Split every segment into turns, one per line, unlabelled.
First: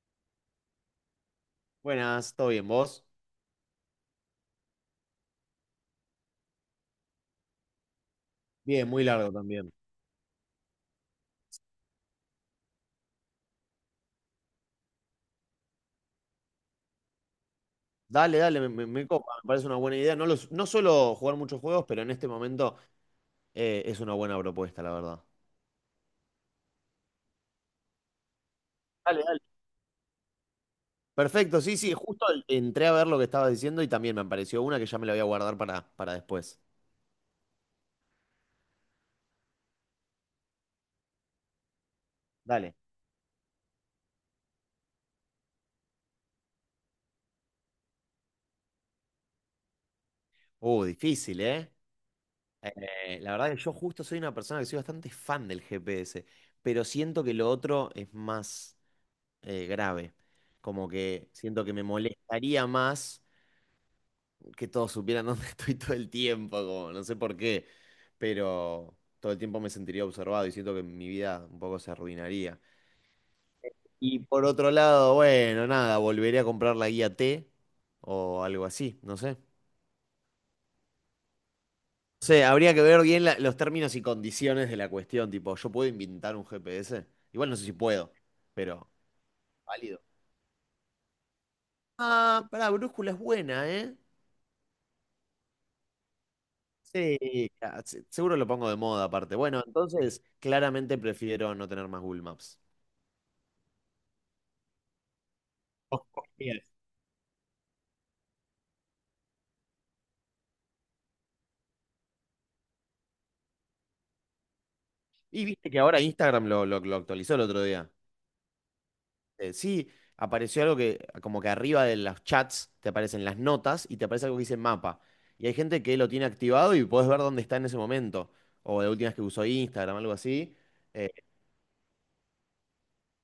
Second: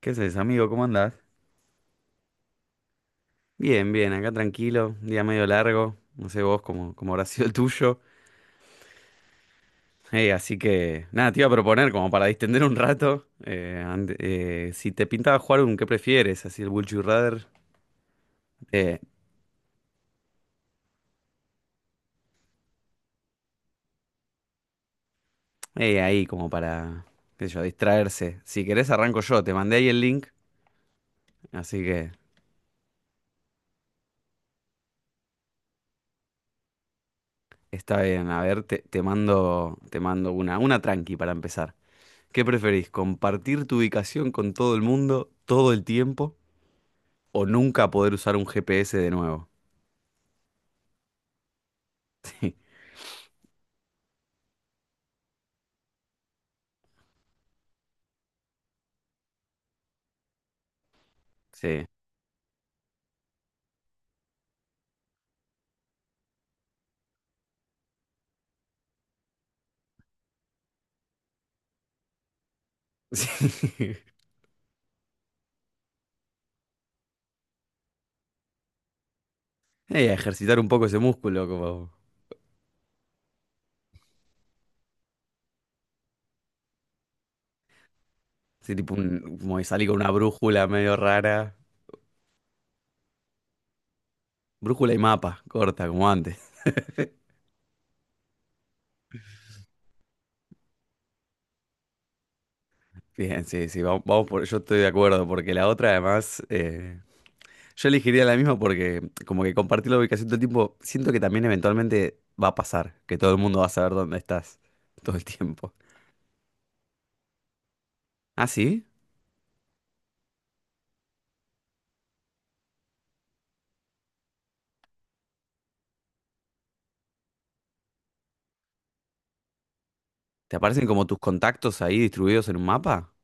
¿Qué haces, amigo? ¿Cómo andás?
Buenas, ¿todo bien? ¿Vos?
Bien, bien, acá tranquilo, día medio largo, no sé vos cómo habrá sido el tuyo.
Bien, muy largo también.
Así que, nada, te iba a proponer como para distender un rato, si te pintaba jugar un qué prefieres, así el Would You Rather,
Dale, dale,
eh,
me copa, me parece una buena idea. No, no suelo jugar muchos juegos, pero en este momento es una buena propuesta, la verdad.
ahí como para, qué sé yo, distraerse. Si querés arranco
Dale, dale.
yo, te mandé ahí el link,
Perfecto, sí,
así
sí,
que
entré a ver lo que estabas diciendo y también me apareció una que ya me la voy a guardar para después.
está bien, a ver, te mando una tranqui para empezar. ¿Qué
Dale.
preferís? ¿Compartir tu ubicación con todo el mundo todo el tiempo, o nunca poder usar un GPS de nuevo?
Difícil, ¿eh? La verdad que yo justo soy una persona que soy bastante fan del GPS, pero siento que lo otro es más grave. Como que siento que me
Sí.
molestaría más que todos supieran dónde estoy todo el tiempo, como no sé por qué, pero todo el tiempo me sentiría observado y siento que mi vida un poco se arruinaría.
Sí.
Y por otro lado, bueno, nada, volveré a comprar la guía T o algo así, no sé.
Y ejercitar un poco ese músculo, como,
No sé, habría que ver bien los términos y condiciones de la cuestión, tipo, ¿yo puedo inventar un GPS? Igual no sé si puedo,
sí,
pero
tipo un- como salí con
válido.
una brújula medio rara.
Ah, pará, brújula es buena, ¿eh?
Brújula y mapa, corta, como antes.
Sí, ah, seguro lo pongo de moda aparte. Bueno, entonces claramente prefiero no tener más Google Maps.
Bien, sí, sí, vamos, vamos por, yo estoy de acuerdo, porque la otra
Dos
además,
comidas.
yo elegiría la misma porque como que compartir la ubicación todo el tiempo, siento que también eventualmente va a pasar, que todo el mundo va a saber dónde estás todo el
Y viste
tiempo.
que ahora Instagram lo actualizó el otro día.
¿Ah, sí?
Sí, apareció algo que, como que arriba de los chats te aparecen las notas y te aparece algo que dice mapa. Y hay gente que lo tiene activado y podés ver dónde está en ese momento. O la última vez que usó Instagram, algo así.
¿Te aparecen como
Eh,
tus contactos ahí distribuidos en un mapa?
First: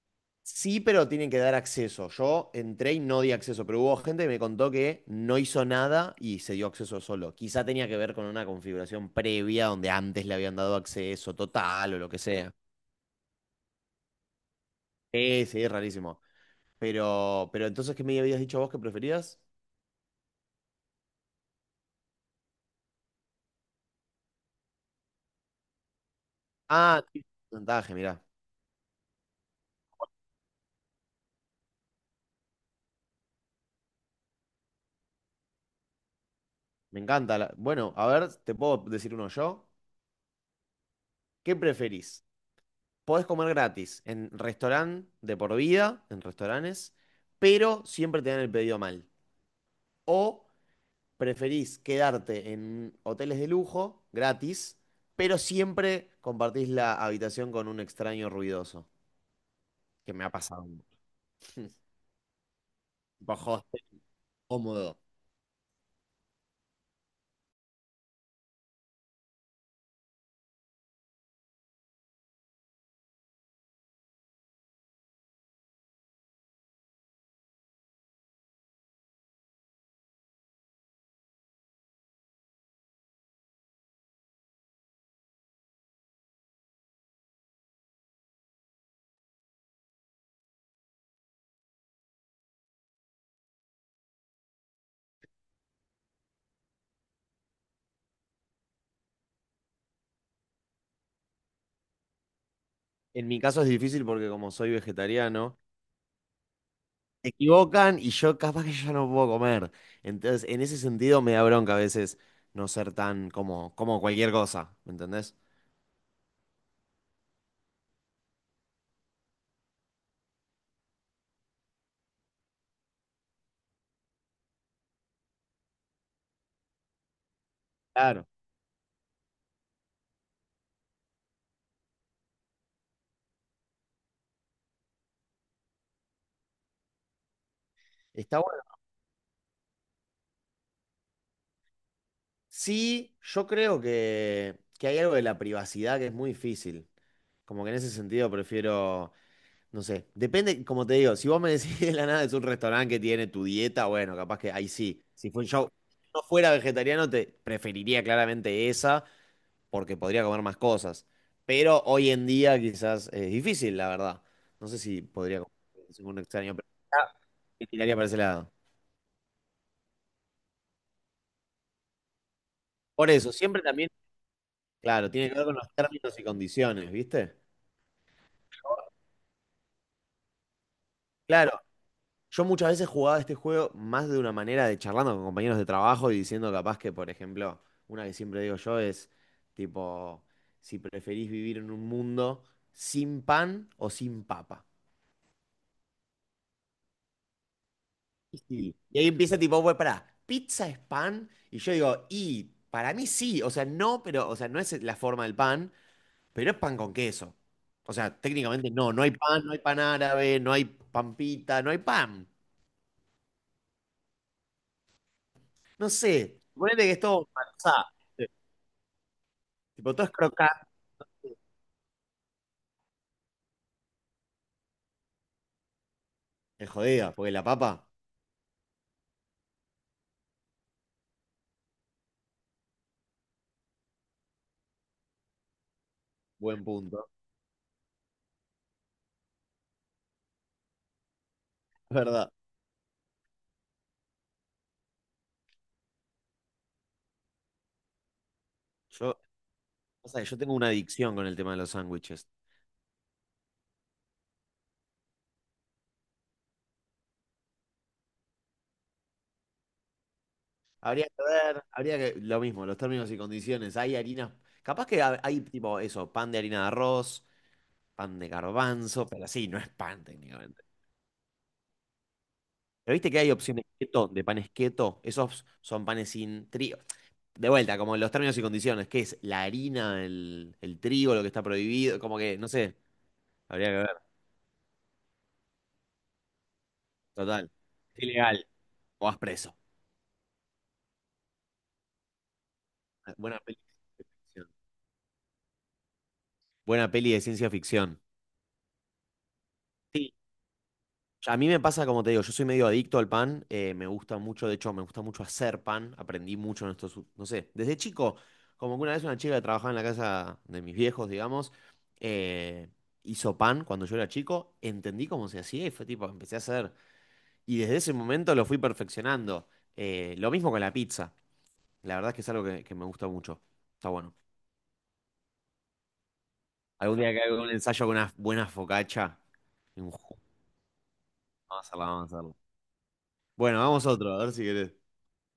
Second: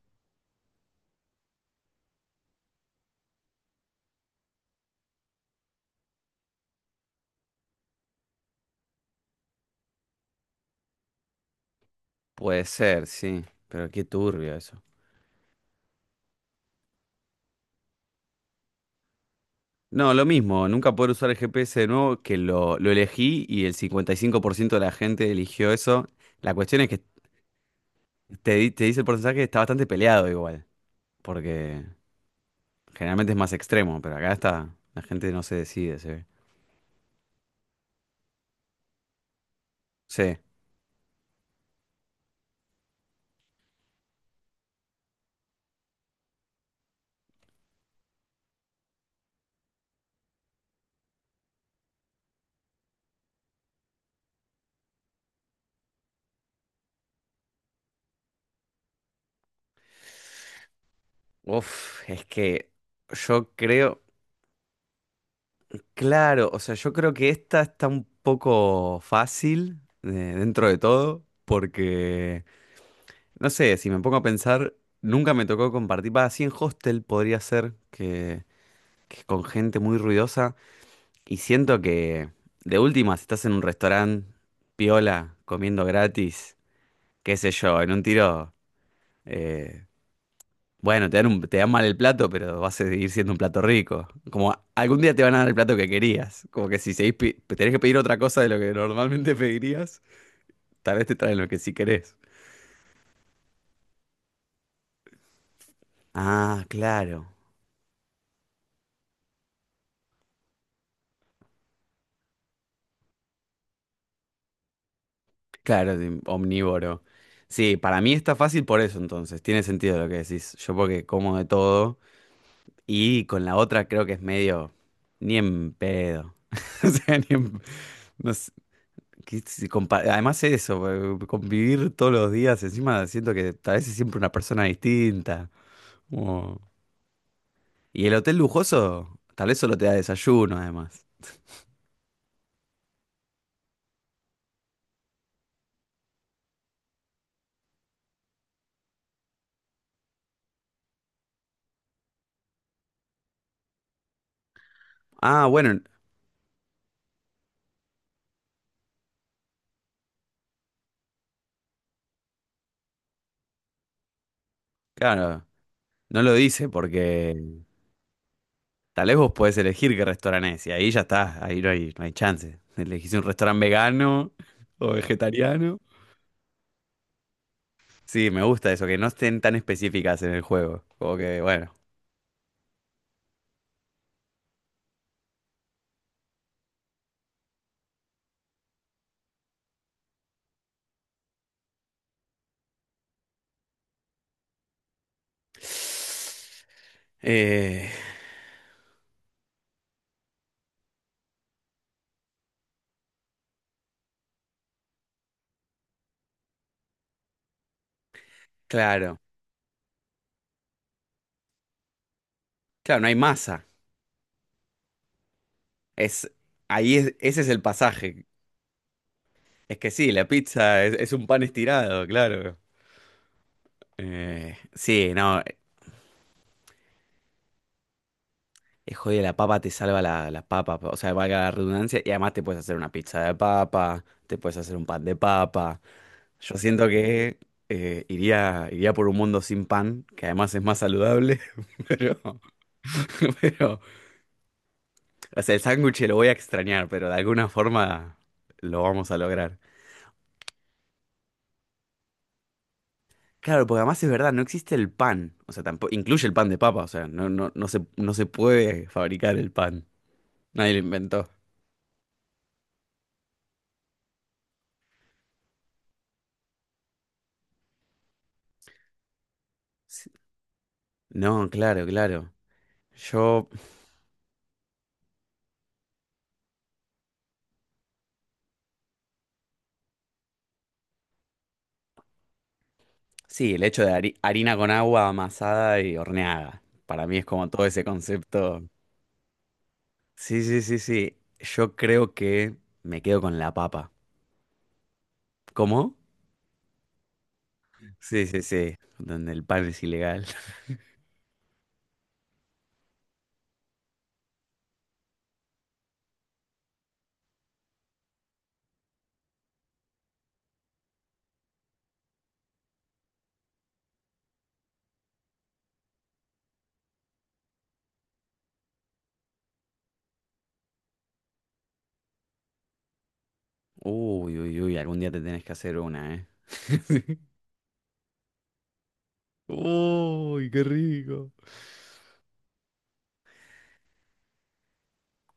sí, pero tienen que dar acceso. Yo entré y no di acceso, pero hubo gente que me contó que no hizo nada y se dio acceso solo. Quizá tenía que ver con una configuración previa donde antes le habían dado acceso total o lo que sea.
Puede ser, sí, pero qué turbio eso.
Sí, sí, es rarísimo. Pero entonces, ¿qué me habías dicho vos que preferías?
No, lo mismo, nunca poder usar el GPS de nuevo, que lo elegí y el 55% de la gente eligió eso. La cuestión es que
Ah, sí. Porcentaje, mirá.
te dice el porcentaje está bastante peleado igual, porque generalmente es más extremo, pero acá está, la gente no se decide, se ve.
Me encanta. Bueno, a ver, te puedo decir uno yo.
Sí.
¿Qué preferís? Podés comer gratis en restaurante de por vida, en restaurantes, pero siempre te dan el pedido mal. O preferís quedarte en hoteles de lujo, gratis, pero siempre compartís la habitación con un extraño ruidoso, que me ha pasado.
Uf, es que yo
Bajo hostel
creo,
cómodo.
claro, o sea, yo creo que esta está un poco fácil dentro de todo, porque... No sé, si me pongo a pensar, nunca me tocó compartir. Va, así en hostel podría ser que con gente muy ruidosa. Y siento que, de última, si estás en un restaurante piola, comiendo gratis, qué sé yo, en un tiro, eh, bueno, te dan mal el plato, pero vas a seguir siendo un plato rico. Como algún día te van a dar el plato que querías. Como que si seguís tenés que pedir otra cosa de lo que normalmente pedirías, tal vez te traen lo que sí querés.
En mi caso es difícil porque como soy vegetariano,
Ah, claro.
se equivocan y yo capaz que ya no puedo comer. Entonces, en ese sentido me da bronca a veces no ser tan como, como cualquier cosa, ¿me entendés?
Claro, de omnívoro. Sí, para mí está fácil por eso entonces. Tiene sentido lo que decís. Yo porque como de todo y con la otra creo que es medio ni en pedo. O sea, ni en...
Claro.
No sé, que si compa- Además eso, convivir todos los días, encima siento que tal vez es siempre una persona distinta. Como... Y el hotel
Está bueno.
lujoso tal vez solo te da desayuno además.
Sí, yo creo que hay algo de la privacidad que es muy difícil. Como que en ese sentido prefiero, no sé, depende, como te digo, si vos me decís de la nada es un restaurante que tiene tu dieta, bueno, capaz que ahí sí. Si fue
Ah,
yo,
bueno,
si no fuera vegetariano, te preferiría claramente esa, porque podría comer más cosas. Pero hoy en día quizás es difícil, la verdad. No sé si podría
claro,
comer un
no lo
extraño, pero
dice
ya
porque...
me tiraría para ese lado.
Tal vez vos podés elegir qué restaurante es, y ahí ya está, ahí no hay, no hay chance.
Por
Elegís un
eso,
restaurante
siempre también,
vegano o
claro, tiene que ver con los
vegetariano.
términos y condiciones, ¿viste?
Sí, me gusta eso, que no estén tan específicas en el juego. Como que,
Claro,
bueno.
yo muchas veces jugaba este juego más de una manera de charlando con compañeros de trabajo y diciendo capaz que, por ejemplo, una que siempre digo yo es tipo, si preferís vivir en un mundo sin pan o sin papa.
Eh,
Y ahí empieza tipo, bueno, pará, ¿pizza es pan? Y yo digo, y para mí sí, o sea, no, pero, o sea, no es la forma del pan, pero es pan con queso. O sea, técnicamente no hay
claro,
pan, no hay pan árabe, no hay pampita, no hay pan.
claro, no hay masa.
No
Es,
sé, ponele que
ahí
es
es-
todo
ese es el
marzá.
pasaje.
eh,
Es que
Tipo, todo
sí,
es
la
crocante.
pizza es un pan estirado, claro. Sí, no,
Es jodida, porque la papa,
Joder, la papa te salva la, la papa, o sea, valga la redundancia, y además te puedes hacer una pizza de papa, te puedes hacer un pan de papa. Yo
buen
siento
punto,
que iría por un mundo sin pan, que además es más saludable,
es
pero,
verdad.
pero, o sea, el sándwich lo voy a extrañar, pero de alguna forma lo vamos
Yo,
a lograr.
o sea, yo tengo una adicción con el tema de los sándwiches.
Claro, porque además es verdad, no existe el pan, o sea, tampoco, incluye el pan de papa, o sea, no, no, no se puede fabricar el pan, nadie lo
Habría que
inventó.
ver, habría que, lo mismo, los términos y condiciones. Hay harinas, capaz que hay tipo eso, pan de harina de arroz, pan de garbanzo, pero sí, no es pan
Sí.
técnicamente.
No, claro, claro.
Pero viste que hay
Yo
opciones keto, de panes keto, esos son panes sin trigo. De vuelta, como los términos y condiciones, ¿qué es? La harina, el trigo, lo que está prohibido, como que, no sé,
Sí, el
habría que
hecho
ver,
de harina con agua amasada y horneada. Para mí es como
total.
todo ese
Es ilegal,
concepto.
o vas preso.
Sí, sí, sí, sí. Yo creo que me
Ah,
quedo con
buena
la
peli
papa.
de ciencia ficción.
¿Cómo?
Buena peli de ciencia ficción.
Sí, sí, sí. Donde el pan es ilegal.
A mí me pasa, como te digo, yo soy medio adicto al pan, me gusta mucho, de hecho, me gusta mucho hacer pan, aprendí mucho en estos, no sé, desde chico, como que una vez una chica que trabajaba en la casa de mis viejos, digamos, eh, hizo pan cuando yo era chico, entendí cómo se hacía y fue tipo, empecé a hacer, y desde ese momento lo fui perfeccionando. Lo mismo con la pizza, la verdad es que es algo que me gusta mucho, está bueno.
Uy, uy, uy. Algún día te tenés que hacer una, ¿eh?
Algún día que haga un ensayo con una buena focaccia, y un
Uy, qué rico.
vamos a hacerla, vamos a hacerla. Bueno, vamos a otro, a ver si querés.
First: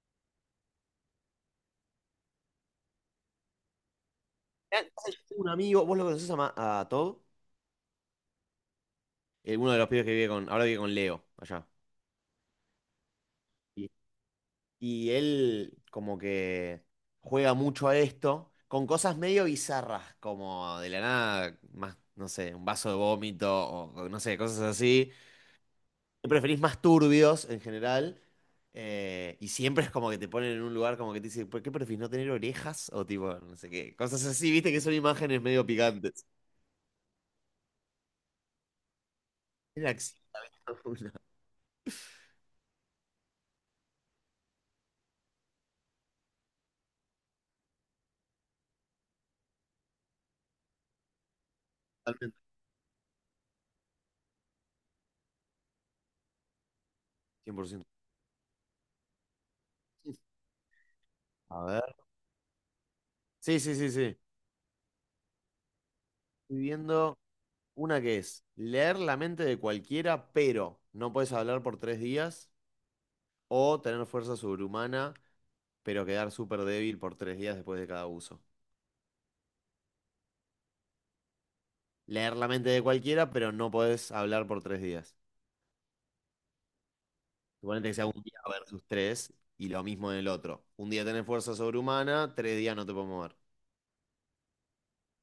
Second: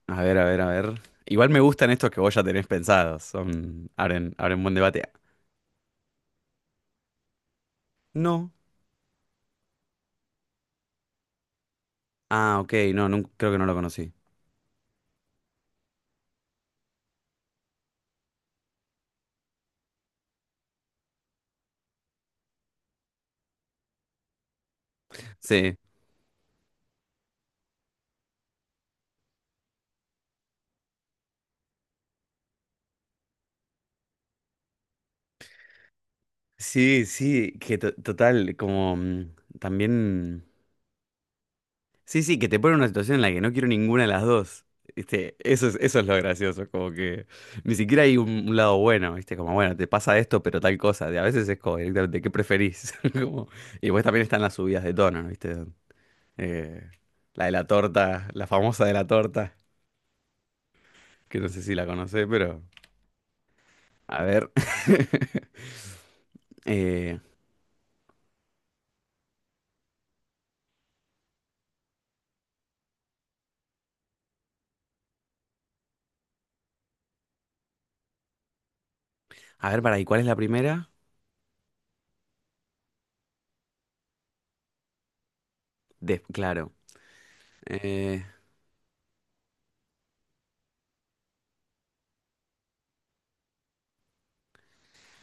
A ver, a ver, a ver. Igual me gustan estos que vos ya tenés pensados. Son... Abren buen
Mirá,
debate.
pasa que yo tengo un amigo, vos lo conocés a, a Todd.
No.
Uno de los pibes que vive con, ahora vive con Leo allá.
Ah, ok. No, creo que no lo
Y,
conocí.
y él como que juega mucho a esto, con cosas medio bizarras, como de la nada, más, no sé, un vaso de vómito o no sé, cosas así.
Sí.
Siempre preferís más turbios en general. Y siempre es como que te ponen en un lugar como que te dicen, ¿por qué preferís no tener orejas? O tipo, no sé qué, cosas así, viste que son imágenes medio picantes.
Sí, sí, que total, como
Era acción,
también...
una,
Sí, sí, que te pone en una situación en la que no quiero ninguna de las dos. ¿Viste? Eso es lo gracioso, como que ni siquiera hay un lado bueno, ¿viste? Como, bueno, te pasa esto, pero tal cosa. Y a veces es como directamente, ¿qué
totalmente,
preferís? Como, y pues también están las subidas de tono, ¿viste? Eh, la de la
100%.
torta, la famosa de la torta, que no sé
A
si
ver.
la conocés, pero...
Sí, sí, sí, sí.
A ver.
Estoy viendo
Eh,
una que es leer la mente de cualquiera, pero no puedes hablar por 3 días, o tener fuerza sobrehumana, pero quedar súper débil por 3 días después de cada uso.
a ver, para, ¿y cuál es la primera?
Leer la mente de cualquiera, pero no puedes hablar por tres días.
Claro.
Suponete que sea un
Eh,
día versus tres, y lo mismo en el otro. 1 día tenés fuerza sobrehumana, 3 días no te puedes mover.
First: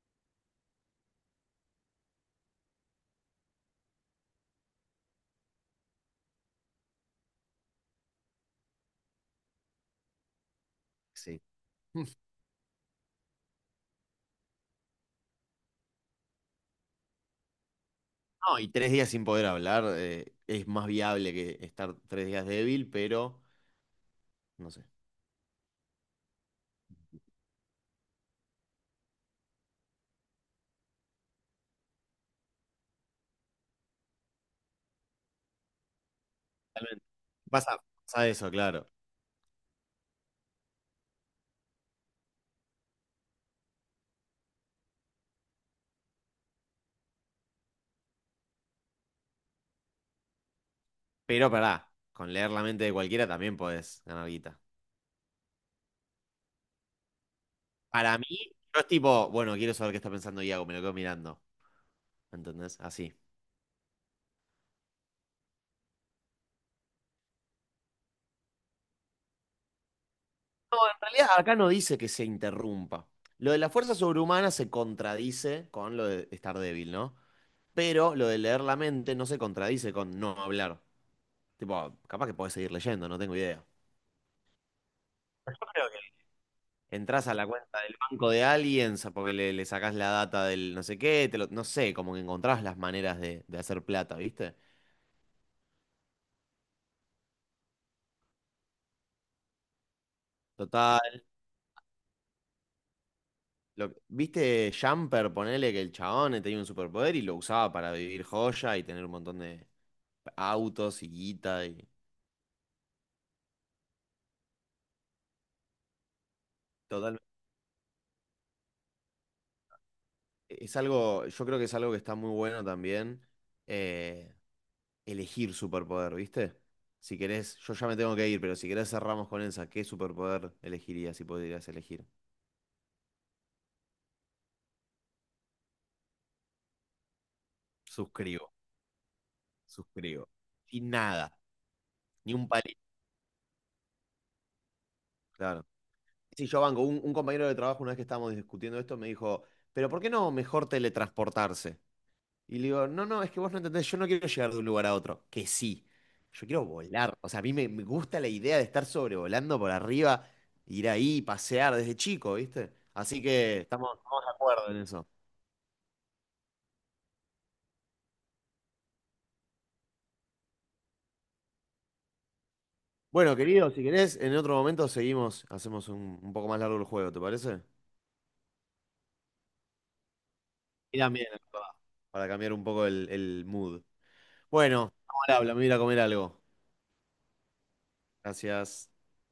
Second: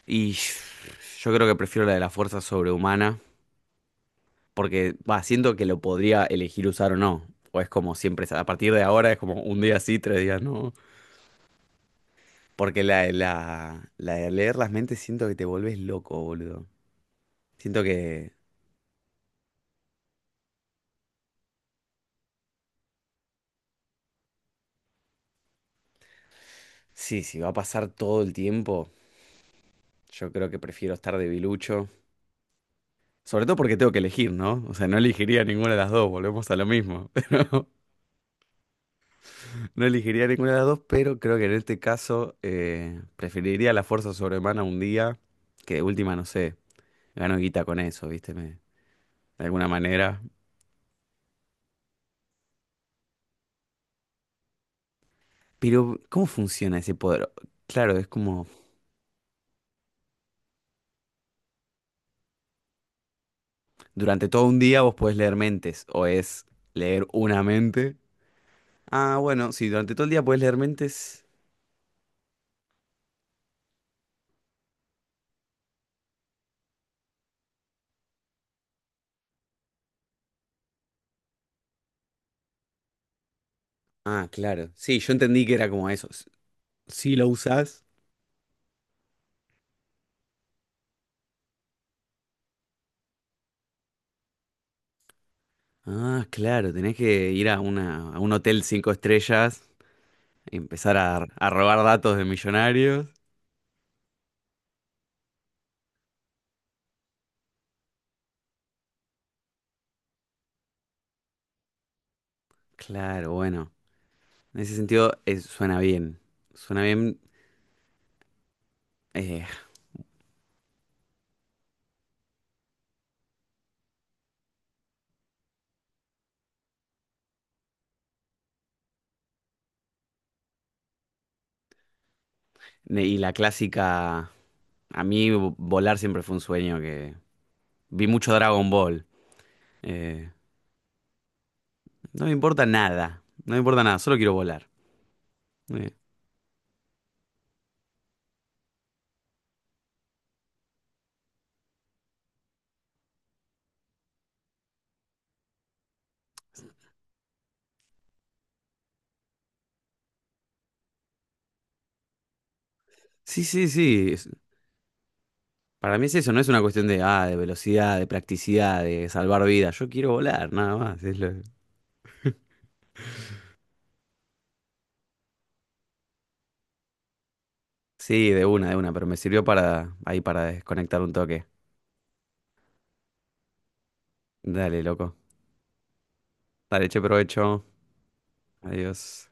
y yo creo que prefiero la de la fuerza sobrehumana, porque va, siento que lo podría elegir usar o no. O es como siempre, a partir de ahora es como un día sí, tres días no.
Sí.
Porque la de leer las mentes siento que te volvés loco, boludo. Siento que
No, y tres días sin poder hablar es más viable que estar 3 días débil, pero no sé.
sí, si va a pasar todo el tiempo, yo creo que prefiero estar debilucho. Sobre todo porque tengo que elegir, ¿no? O sea, no elegiría ninguna de las dos, volvemos a lo
Totalmente.
mismo.
Pasa, pasa eso, claro.
No elegiría ninguna de las dos, pero creo que en este caso preferiría la fuerza sobrehumana un día, que de última, no sé, gano guita con eso, ¿viste? De alguna manera.
Pero pará, con leer la mente de cualquiera también podés ganar guita.
Pero, ¿cómo funciona ese poder? Claro, es
Para mí,
como
no es tipo, bueno, quiero saber qué está pensando Iago, me lo quedo mirando. ¿Entendés? Así.
durante todo un día vos podés leer mentes, o es leer una mente. Ah, bueno, sí, durante todo el día podés leer
En
mentes.
realidad, acá no dice que se interrumpa. Lo de la fuerza sobrehumana se contradice con lo de estar débil, ¿no? Pero lo de leer la mente no se contradice con no hablar. Tipo, capaz que podés seguir leyendo, no tengo idea.
Ah, claro. Sí, yo entendí que era como eso. Si
Entrás
lo
a la cuenta
usás.
del banco de alguien, porque le sacás la data del no sé qué, no sé, como que encontrás las maneras de hacer plata, ¿viste?
Ah, claro, tenés que ir a una, a un hotel cinco estrellas. Empezar
Total.
a robar datos de millonarios.
¿Viste Jumper? Ponele que el chabón tenía un superpoder y lo usaba para vivir joya y tener un montón de autos y guita y
Claro, bueno. En ese sentido, suena bien. Suena
total.
bien. eh,
Es algo, yo creo que es algo que está muy bueno también, eh, elegir superpoder, ¿viste? Si querés, yo ya me tengo que ir, pero si querés cerramos con esa, ¿qué superpoder elegirías si podrías elegir?
y la clásica. A mí volar siempre fue un sueño que. Vi mucho
Suscribo.
Dragon Ball.
Suscribo.
Eh,
Sin nada,
no me
ni un
importa
palito.
nada. No me importa nada. Solo quiero volar.
Claro.
Eh,
Sí, yo banco. Un compañero de trabajo, una vez que estábamos discutiendo esto, me dijo, pero ¿por qué no mejor teletransportarse? Y le digo, no, no, es que vos no entendés, yo no quiero llegar de un lugar a otro. Que sí, yo quiero volar. O sea, a mí me gusta la idea de estar sobrevolando por arriba, ir ahí, pasear desde chico, ¿viste? Así
sí,
que
sí,
estamos,
sí.
estamos de acuerdo en eso.
Para mí es eso. No es una cuestión de, ah, de velocidad, de practicidad, de salvar vidas. Yo quiero volar, nada más.
Bueno, querido, si querés, en otro momento seguimos, hacemos un poco más largo el juego, ¿te parece?
Sí, de una, de una. Pero me sirvió para ahí para
Y
desconectar un
también, es
toque.
verdad, para cambiar un poco el mood.
Dale,
Bueno,
loco.
ahora habla, me voy a ir a comer algo.
Dale, che provecho.
Gracias.
Adiós.